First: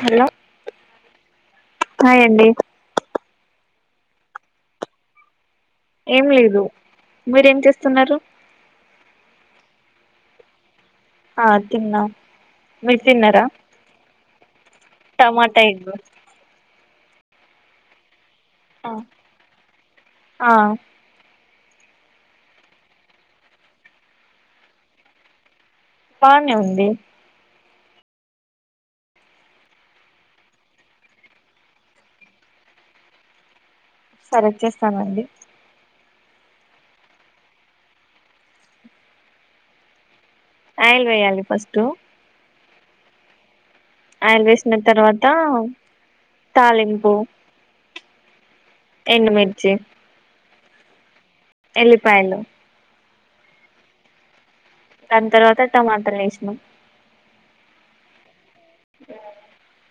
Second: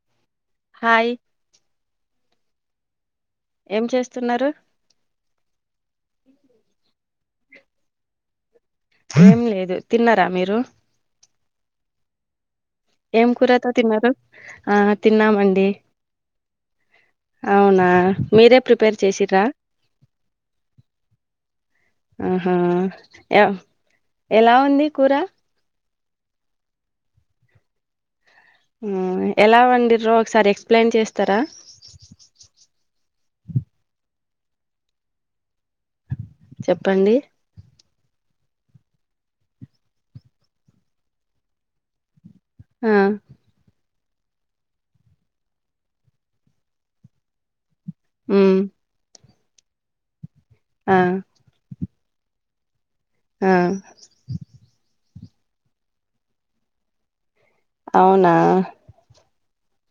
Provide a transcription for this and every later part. Hello hi hi అండి ఏం చేస్తున్నారు ఏం లేదు మీరేం చేస్తున్నారు ఏం లేదు తిన్నారా మీరు ఆ తిన్నా మీరు ఏం తిన్నారా కూరతో తిన్నారు ఆ టమాటా తిన్నామండి ఎగ్ అవునా మీరే ప్రిపేర్ చేసిరా ఆ ఆహా ఎలా ఉంది కూర బానే ఉంది ఎలా వండిరో ఒకసారి ఎక్స్ప్లెయిన్ చేస్తారా. సరే చేస్తానండి చెప్పండి. ఆయిల్ వేయాలి ఫస్ట్ ఆ ఆయిల్ వేసిన తర్వాత తాలింపు ఉమ్ ఎండుమిర్చి ఆ ఉల్లిపాయలు ఆ దాని తర్వాత టమాటలు ఏసినం అవునా ఆ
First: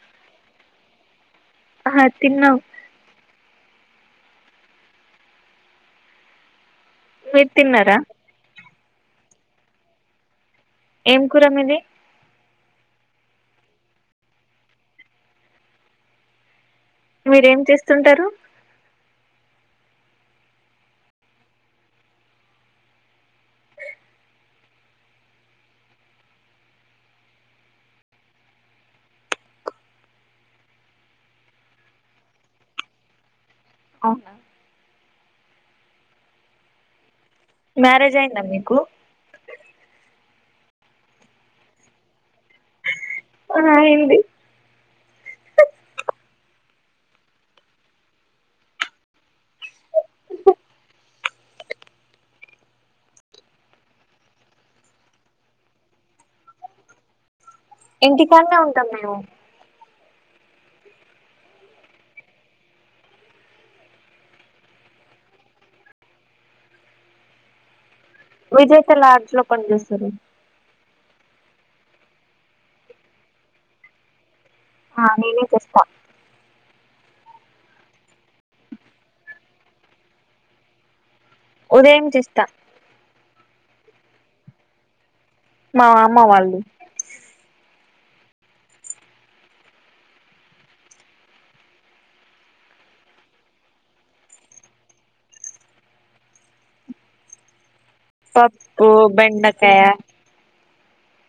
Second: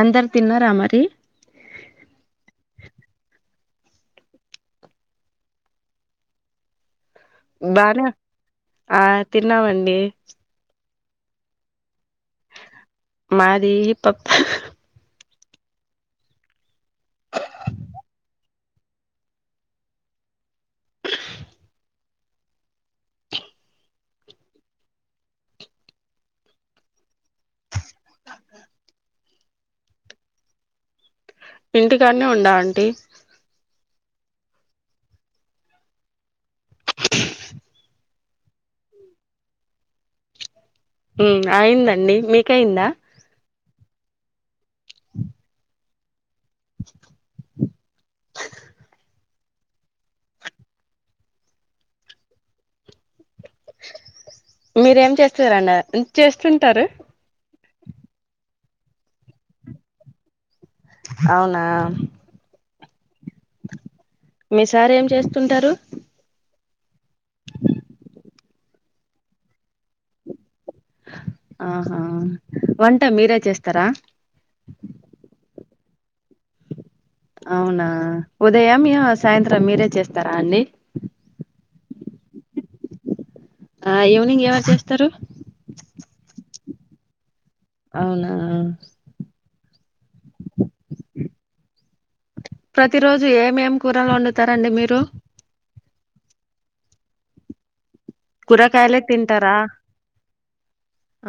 అందరు తిన్నారా మరి ఆ తిన్నం మీర్ తిన్నార బానే ఆ తిన్నామండి ఏం కూర మీది మాది పప్పు మీరేం చేస్తుంటారు ఇంటికానే ఉండ ఆంటీ అవునా మ్యారేజ్ అయిందా మీకు అయిందండి మీకయిందా ఆ అయింది మీరేం చేస్తారన్న చేస్తుంటారు ఇంటికాన్ననే ఉంటాం మేము అవునా మీ సారూ ఏం చేస్తుంటారు విజేత లాడ్జి లో పని చేస్తారు ఆహా వంట మీరే చేస్తారా ఆ నేనే చేస్తా అవునా ఉదయం మ సాయంత్రం మీరే చేస్తారా అండి ఉదయం చేస్త ఆ ఈవనింగ్ ఎవరు చేస్తారు మా అమ్మ వాళ్ళు అవునా ప్రతి రోజు ఏమేం కూరలు వండుతారండి మీరు పప్పు కూరకాయలే తింటారా బెండకాయ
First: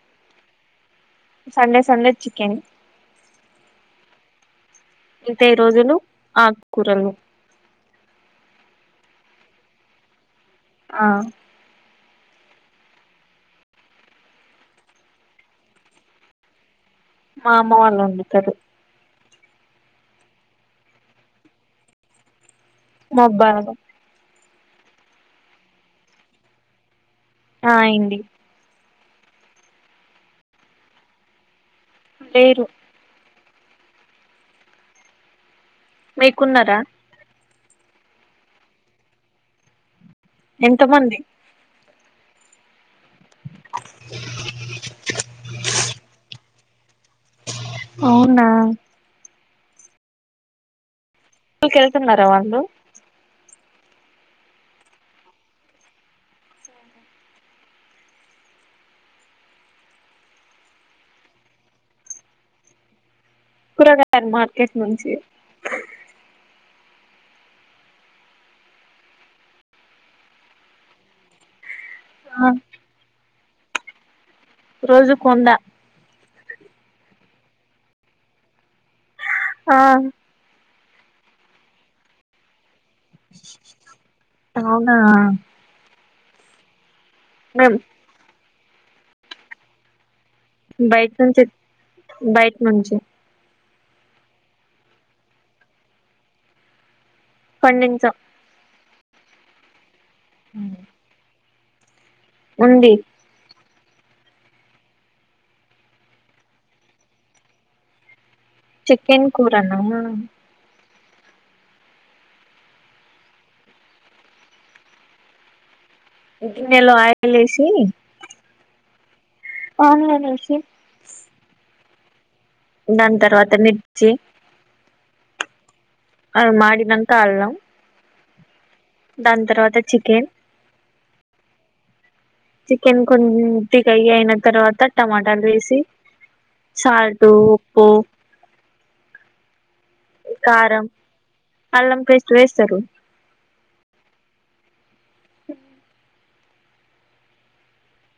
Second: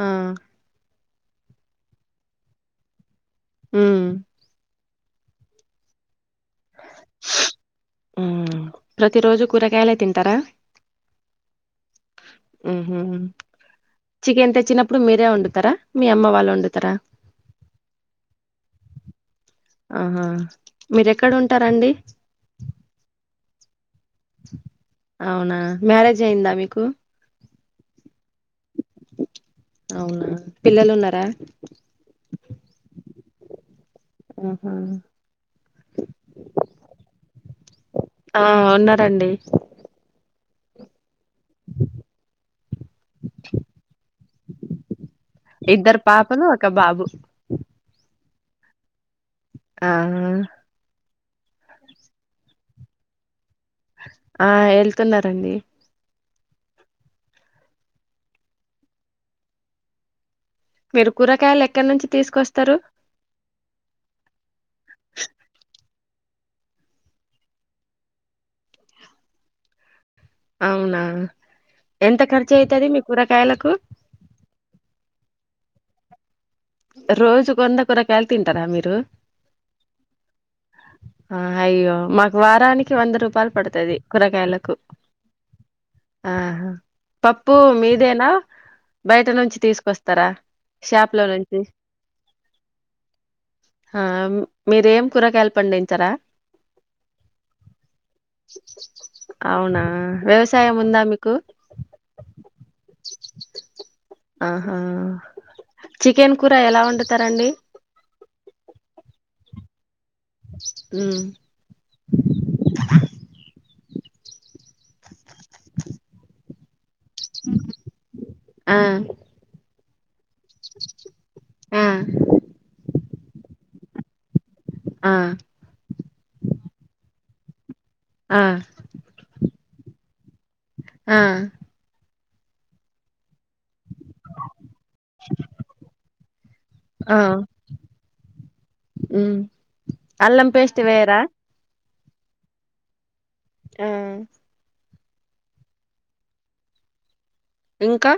ఆ సండే సండే చికెన్ ఉమ్ మిగతావి రోజులు ఆకు కూరలు ప్రతి రోజు కూరగాయలే తింటారా ఆ ఉహు చికెన్ తెచ్చినప్పుడు మీరే వండుతారా మీ అమ్మ వాళ్ళు వండుతారా ఆ అమ్మ వాళ్ళ వండుతారు ఆహా మీరేక్కడ ఉంటారండి అబ్బాడం అవునా మ్యారేజ్ అయిందా మీకు ఆ అయింది అవునా పిల్లలు ఉన్నారా లేరు ఆహా మీకున్నర ఆ ఉన్నారండి ఎంత మంది ఇద్దరు పాపలు ఒక బాబు అవునా ఆహా స్కూల్ కికెళ్తున్నారా వాళ్ళు ఆ వెళ్తున్నారండి మీరు కూరగాయలు ఎక్కడి నుంచి తీసుకొస్తారు కూరగాయలు మార్కెట్ నుంచి అవునా ఎంత ఆ ఖర్చు అయితది మీ కూరగాయలకు రోజుకు వంద రోజు కు వంద కూరగాయలు తింటారా మీరు ఆ ఆ అయ్యో మాకు వారానికి వంద రూపాయలు పడుతది కూరగాయలకు అవునా ఆహా పప్పు మేం మీదేనా బయట నుంచి తీసుకొస్తారా షాప్ లో నుంచి బైట నుంచి ఆ మీరేం కూరగాయలు పండించరా పండించం అవునా వ్యవసాయం ఉందా మీకు ఉంది ఆహా చికెన్ కూర ఎలా వండుతారండి చికెన్ కూరనా ఉ [inaudible] గిన్నెలో ఆయిల్ ఏసి ఆ అవునులేండి ఆ దాని తర్వాత మిర్చి ఆ మాడినంక అల్లం ఆ దాని తర్వాత చికెన్ ఆ చికెన్ కొన్ని ఉ ఫ్రై అయిన తర్వాత టమాటాలు వేసి ఆ సాల్టు ఉప్పు అల్లం పేస్ట్ కారం వేయరా అల్లం పేస్ట్ వేస్తరు ఆ అ [inaudible] ఇంకా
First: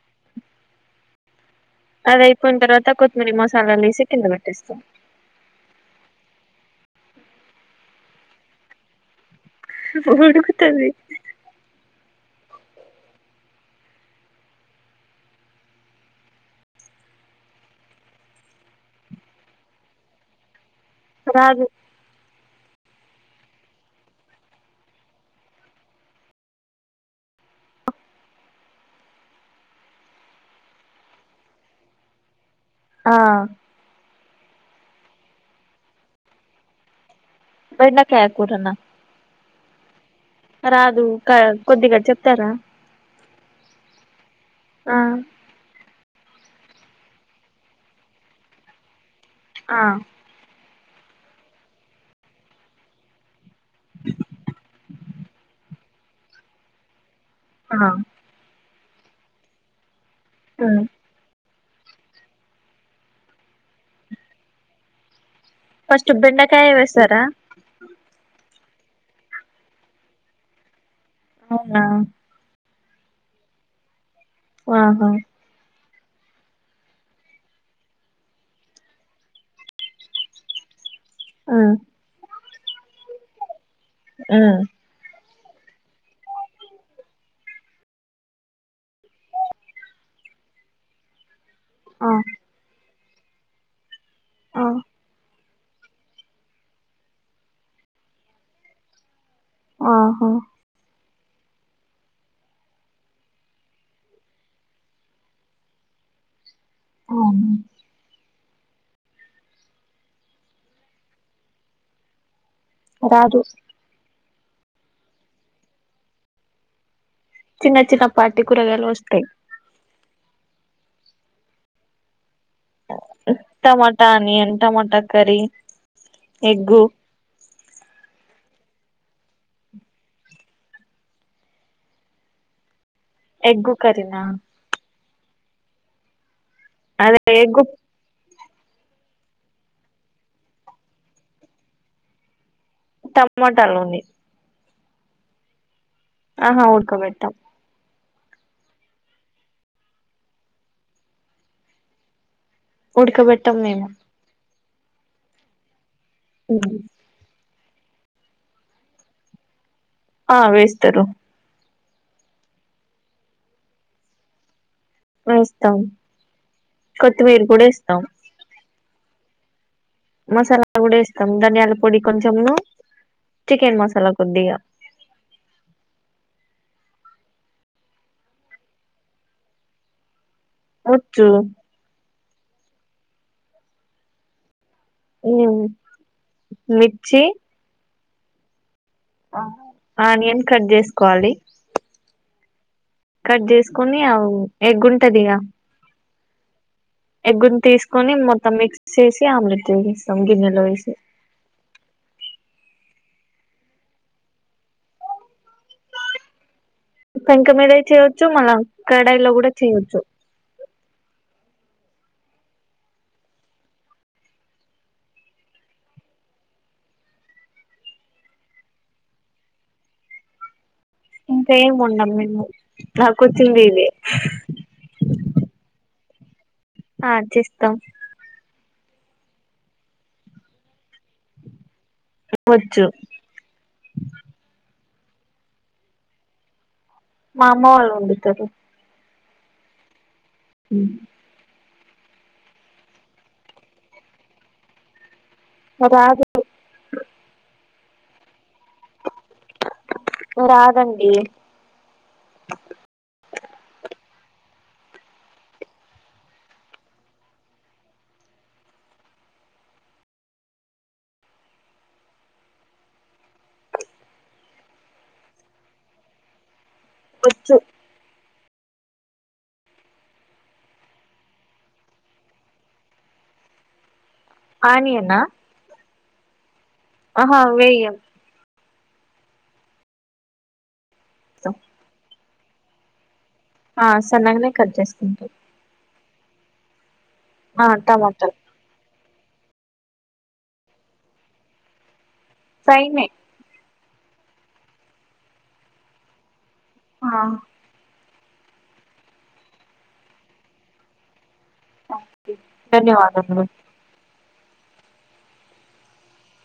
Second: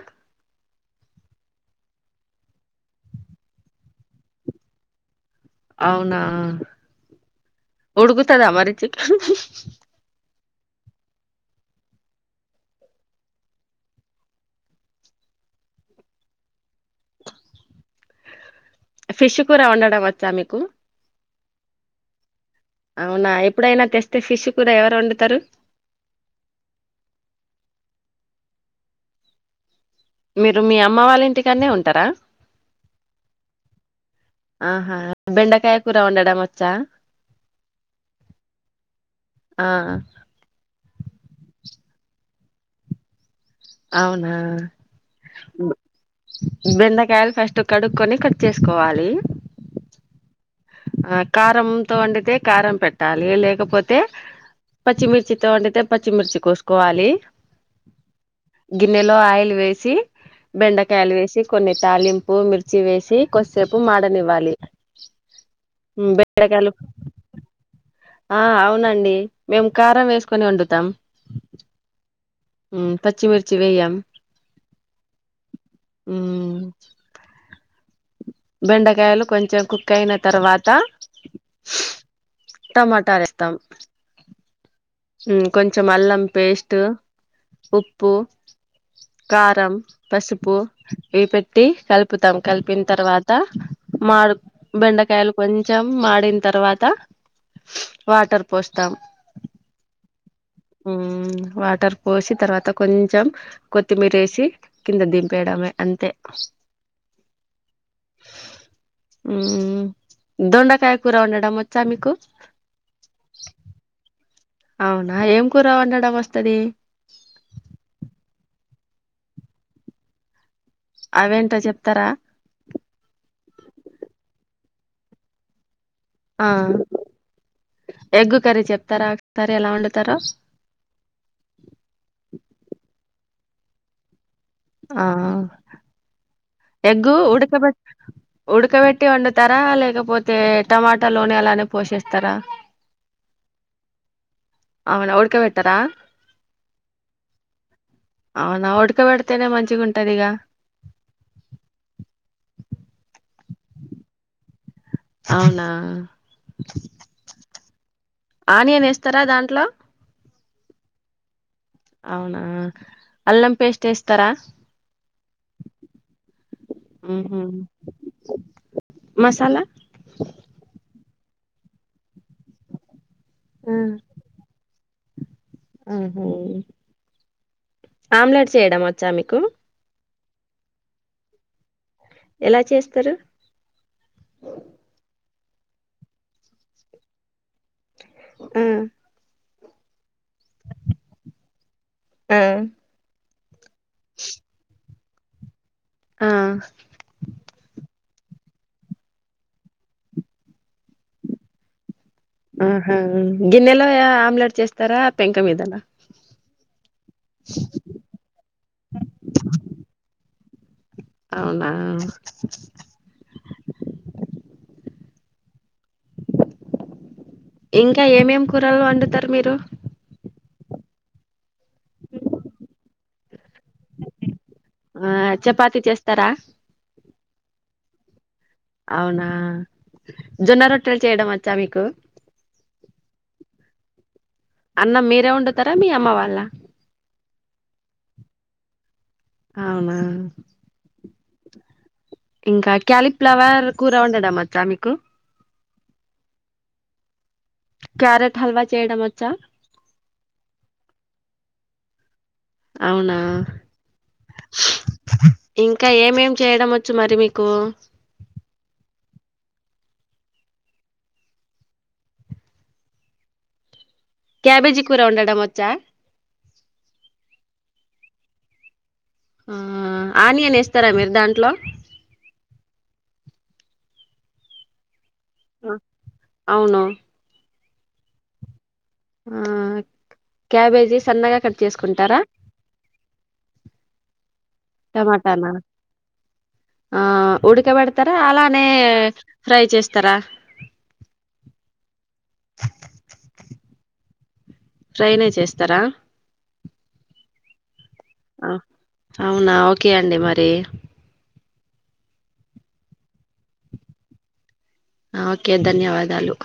అదయిపోయిన తర్వాత కొత్తిమీర మసాలాలు వేసి కింద పెట్టేస్తాం అవునా ఉడుకుతదా మరి చికెన్ ఉడుకుతది ఫిష్ కూర వండడం వచ్చా మీకు రాదు అవునా ఎప్పుడైనా తెస్తే ఫిష్ కూడా ఎవరు వండుతారు [inaudible] మీరు మీ అమ్మ వాళ్ళ ఇంటికనే ఉంటారా ఆ ఆహా బెండకాయ కూర వండడం వచ్చా బెండకాయ కూరనా ఆ రాదు కొద్దిగా చెప్తారా అవునా ఆ బెండాకాయలు ఫస్ట్ కడుక్కుని కట్ చేసుకోవాలి ఆ ఆ కారంతో వండితే కారం పెట్టాలి లేక లేకపోతే పచ్చిమిర్చితో వండితే పచ్చిమిర్చి కోసుకోవాలి ఆ గిన్నెలో ఆయిల్ వేసి బెండకాయలు వేసి కొన్ని తళింపు మిర్చి వేసి కొద్దిసేపు మాడనివ్వాలి ఫస్ట్ బెండకాయ బెండకాయలు వేస్తారా ఆ అవునండి మేము కారం వేసుకొని వండుతాం అవునా పచ్చిమిర్చి వేయ్యం ఆహా ఉం బెండకాయలు కొంచెం కుక్ అయిన తర్వాత ఆ టమాటాలు వేస్తాం ఉం ఉం కొంచెం అల్లం పేస్ట్ ఉప్పు కారం పసుపు ఇవి పెట్టి ట్టి ఆ కలుపుతాం కలిపిన తర్వాత మాడు ఆ బెండకాయలు కొంచెం మాడిన తర్వాత వాటర్ పోస్తాం ఆహా ఉం వాటర్ పోసి తర్వాత కొంచెం కొత్తిమీర వేసి కింద దింపేయడమే అంతే అవును ఉం దొండకాయ కూర వండడం వచ్చా మీకు రాదు అవునా ఏం కూర వండడం వస్తది చిన్న చిన్న పాటి కూరగాయలు వస్తాయి అవేంటో చెప్తారా టమాటా అనియన్ టమాటా కర్రీ ఆ ఎగ్గు ఎగ్ కర్రీ చెప్తారా కర్రీ ఎలా వండుతారో ఎగ్ కర్రీనా ఆ ఎగ్గు అదే ఎగ్గు ఉడకబట్ట ఉడకబెట్టి వండుతారా లేకపోతే టమాటా లోనే అలానే పోసేస్తారా టమాటలోని అవునా ఊడ్కబేట్టరా ఆహా ఉడుక పెట్టం అవునా ఉడకబెడతేనే మంచిగా ఉంటదిగ ఉడకబెట్టాం మేము అవునా అ [inaudible] ఆనియన్ వేస్తరా దాంట్లో ఆ వేస్తారు అవునా అల్లం పేస్ట్ వేస్తర వేస్తాం ఉహు కొత్తమీర కూడా వేస్తాం మసాలా తం ధనియాల పొడి కొంచెము చికెన్ మసాలా కొద్దిగా ఆహ ఆమ్లెట్స్ చేయడం వచ్చా మీకు వచ్చు ఎలా చేస్తరు ఉం మిర్చి ఆ ఆనియన్ కట్ చేసుకోవాలి ఆ కట్ చేసుకుని అ ఎగ్ ఉంటది ఇక ఆ ఎగ్గుని తీసుకొని మొత్తం మిక్స్ చేసి ఆమ్లెట్ చేసేస్తాం గిన్నెలో వేసి ఆహా గిన్నెలో ఆమ్లెట్ చేస్తారా పెంక మీదనా పెంక మీద చేయొచ్చు మళ్ళా కడాయిలో కూడా చేయొచ్చు అవునా ఇంకా ఏమేం కూరలు వండుతారు మీరు ఇంకా ఏం వండము నాకొచ్చిందే ఇవి తార ఆ చేస్తాం అవునా జొన్న రొట్టెలు చేయడం వచ్చా మీకు ఒచ్చు అన్న మీరే ఉండుతారా మీ అమ్మ వాళ్ళ మా అమ్మ వాళ్ళు వండుతారు అవునా అ ఇంకా క్యాలిఫ్లవర్ కూర ఉండడం ఒచ్చ మీకు [unintelligible] క్యారెట్ హల్వా చేయడం రాదండి అవునా ఇంకా ఏమేం చేయడం వచ్చు మరి మీకు క్యాబేజీ కూర ఉండడం వచ్చా ఒచ్చు ఆ ఆనియన్ వేస్తారా మీరు దాంట్లో ఆనియనా ఆ ఆహా వెయ్య ఆ క్యాబేజీ సన్నగా కట్ చేసుకుంటారా ఆ సన్నగానే కట్ చేసుకొంటాం టమాటానా ఆ ఉడకబడతారా టమాటాలు అలానే ఫ్రై చేస్ తర ఫ్రై నే ఫ్రైనే చేస్తార ఆ ఆ అవునా ఓకే అండి మరి ధన్యవాదలు ఒకే ధన్యవాదాలు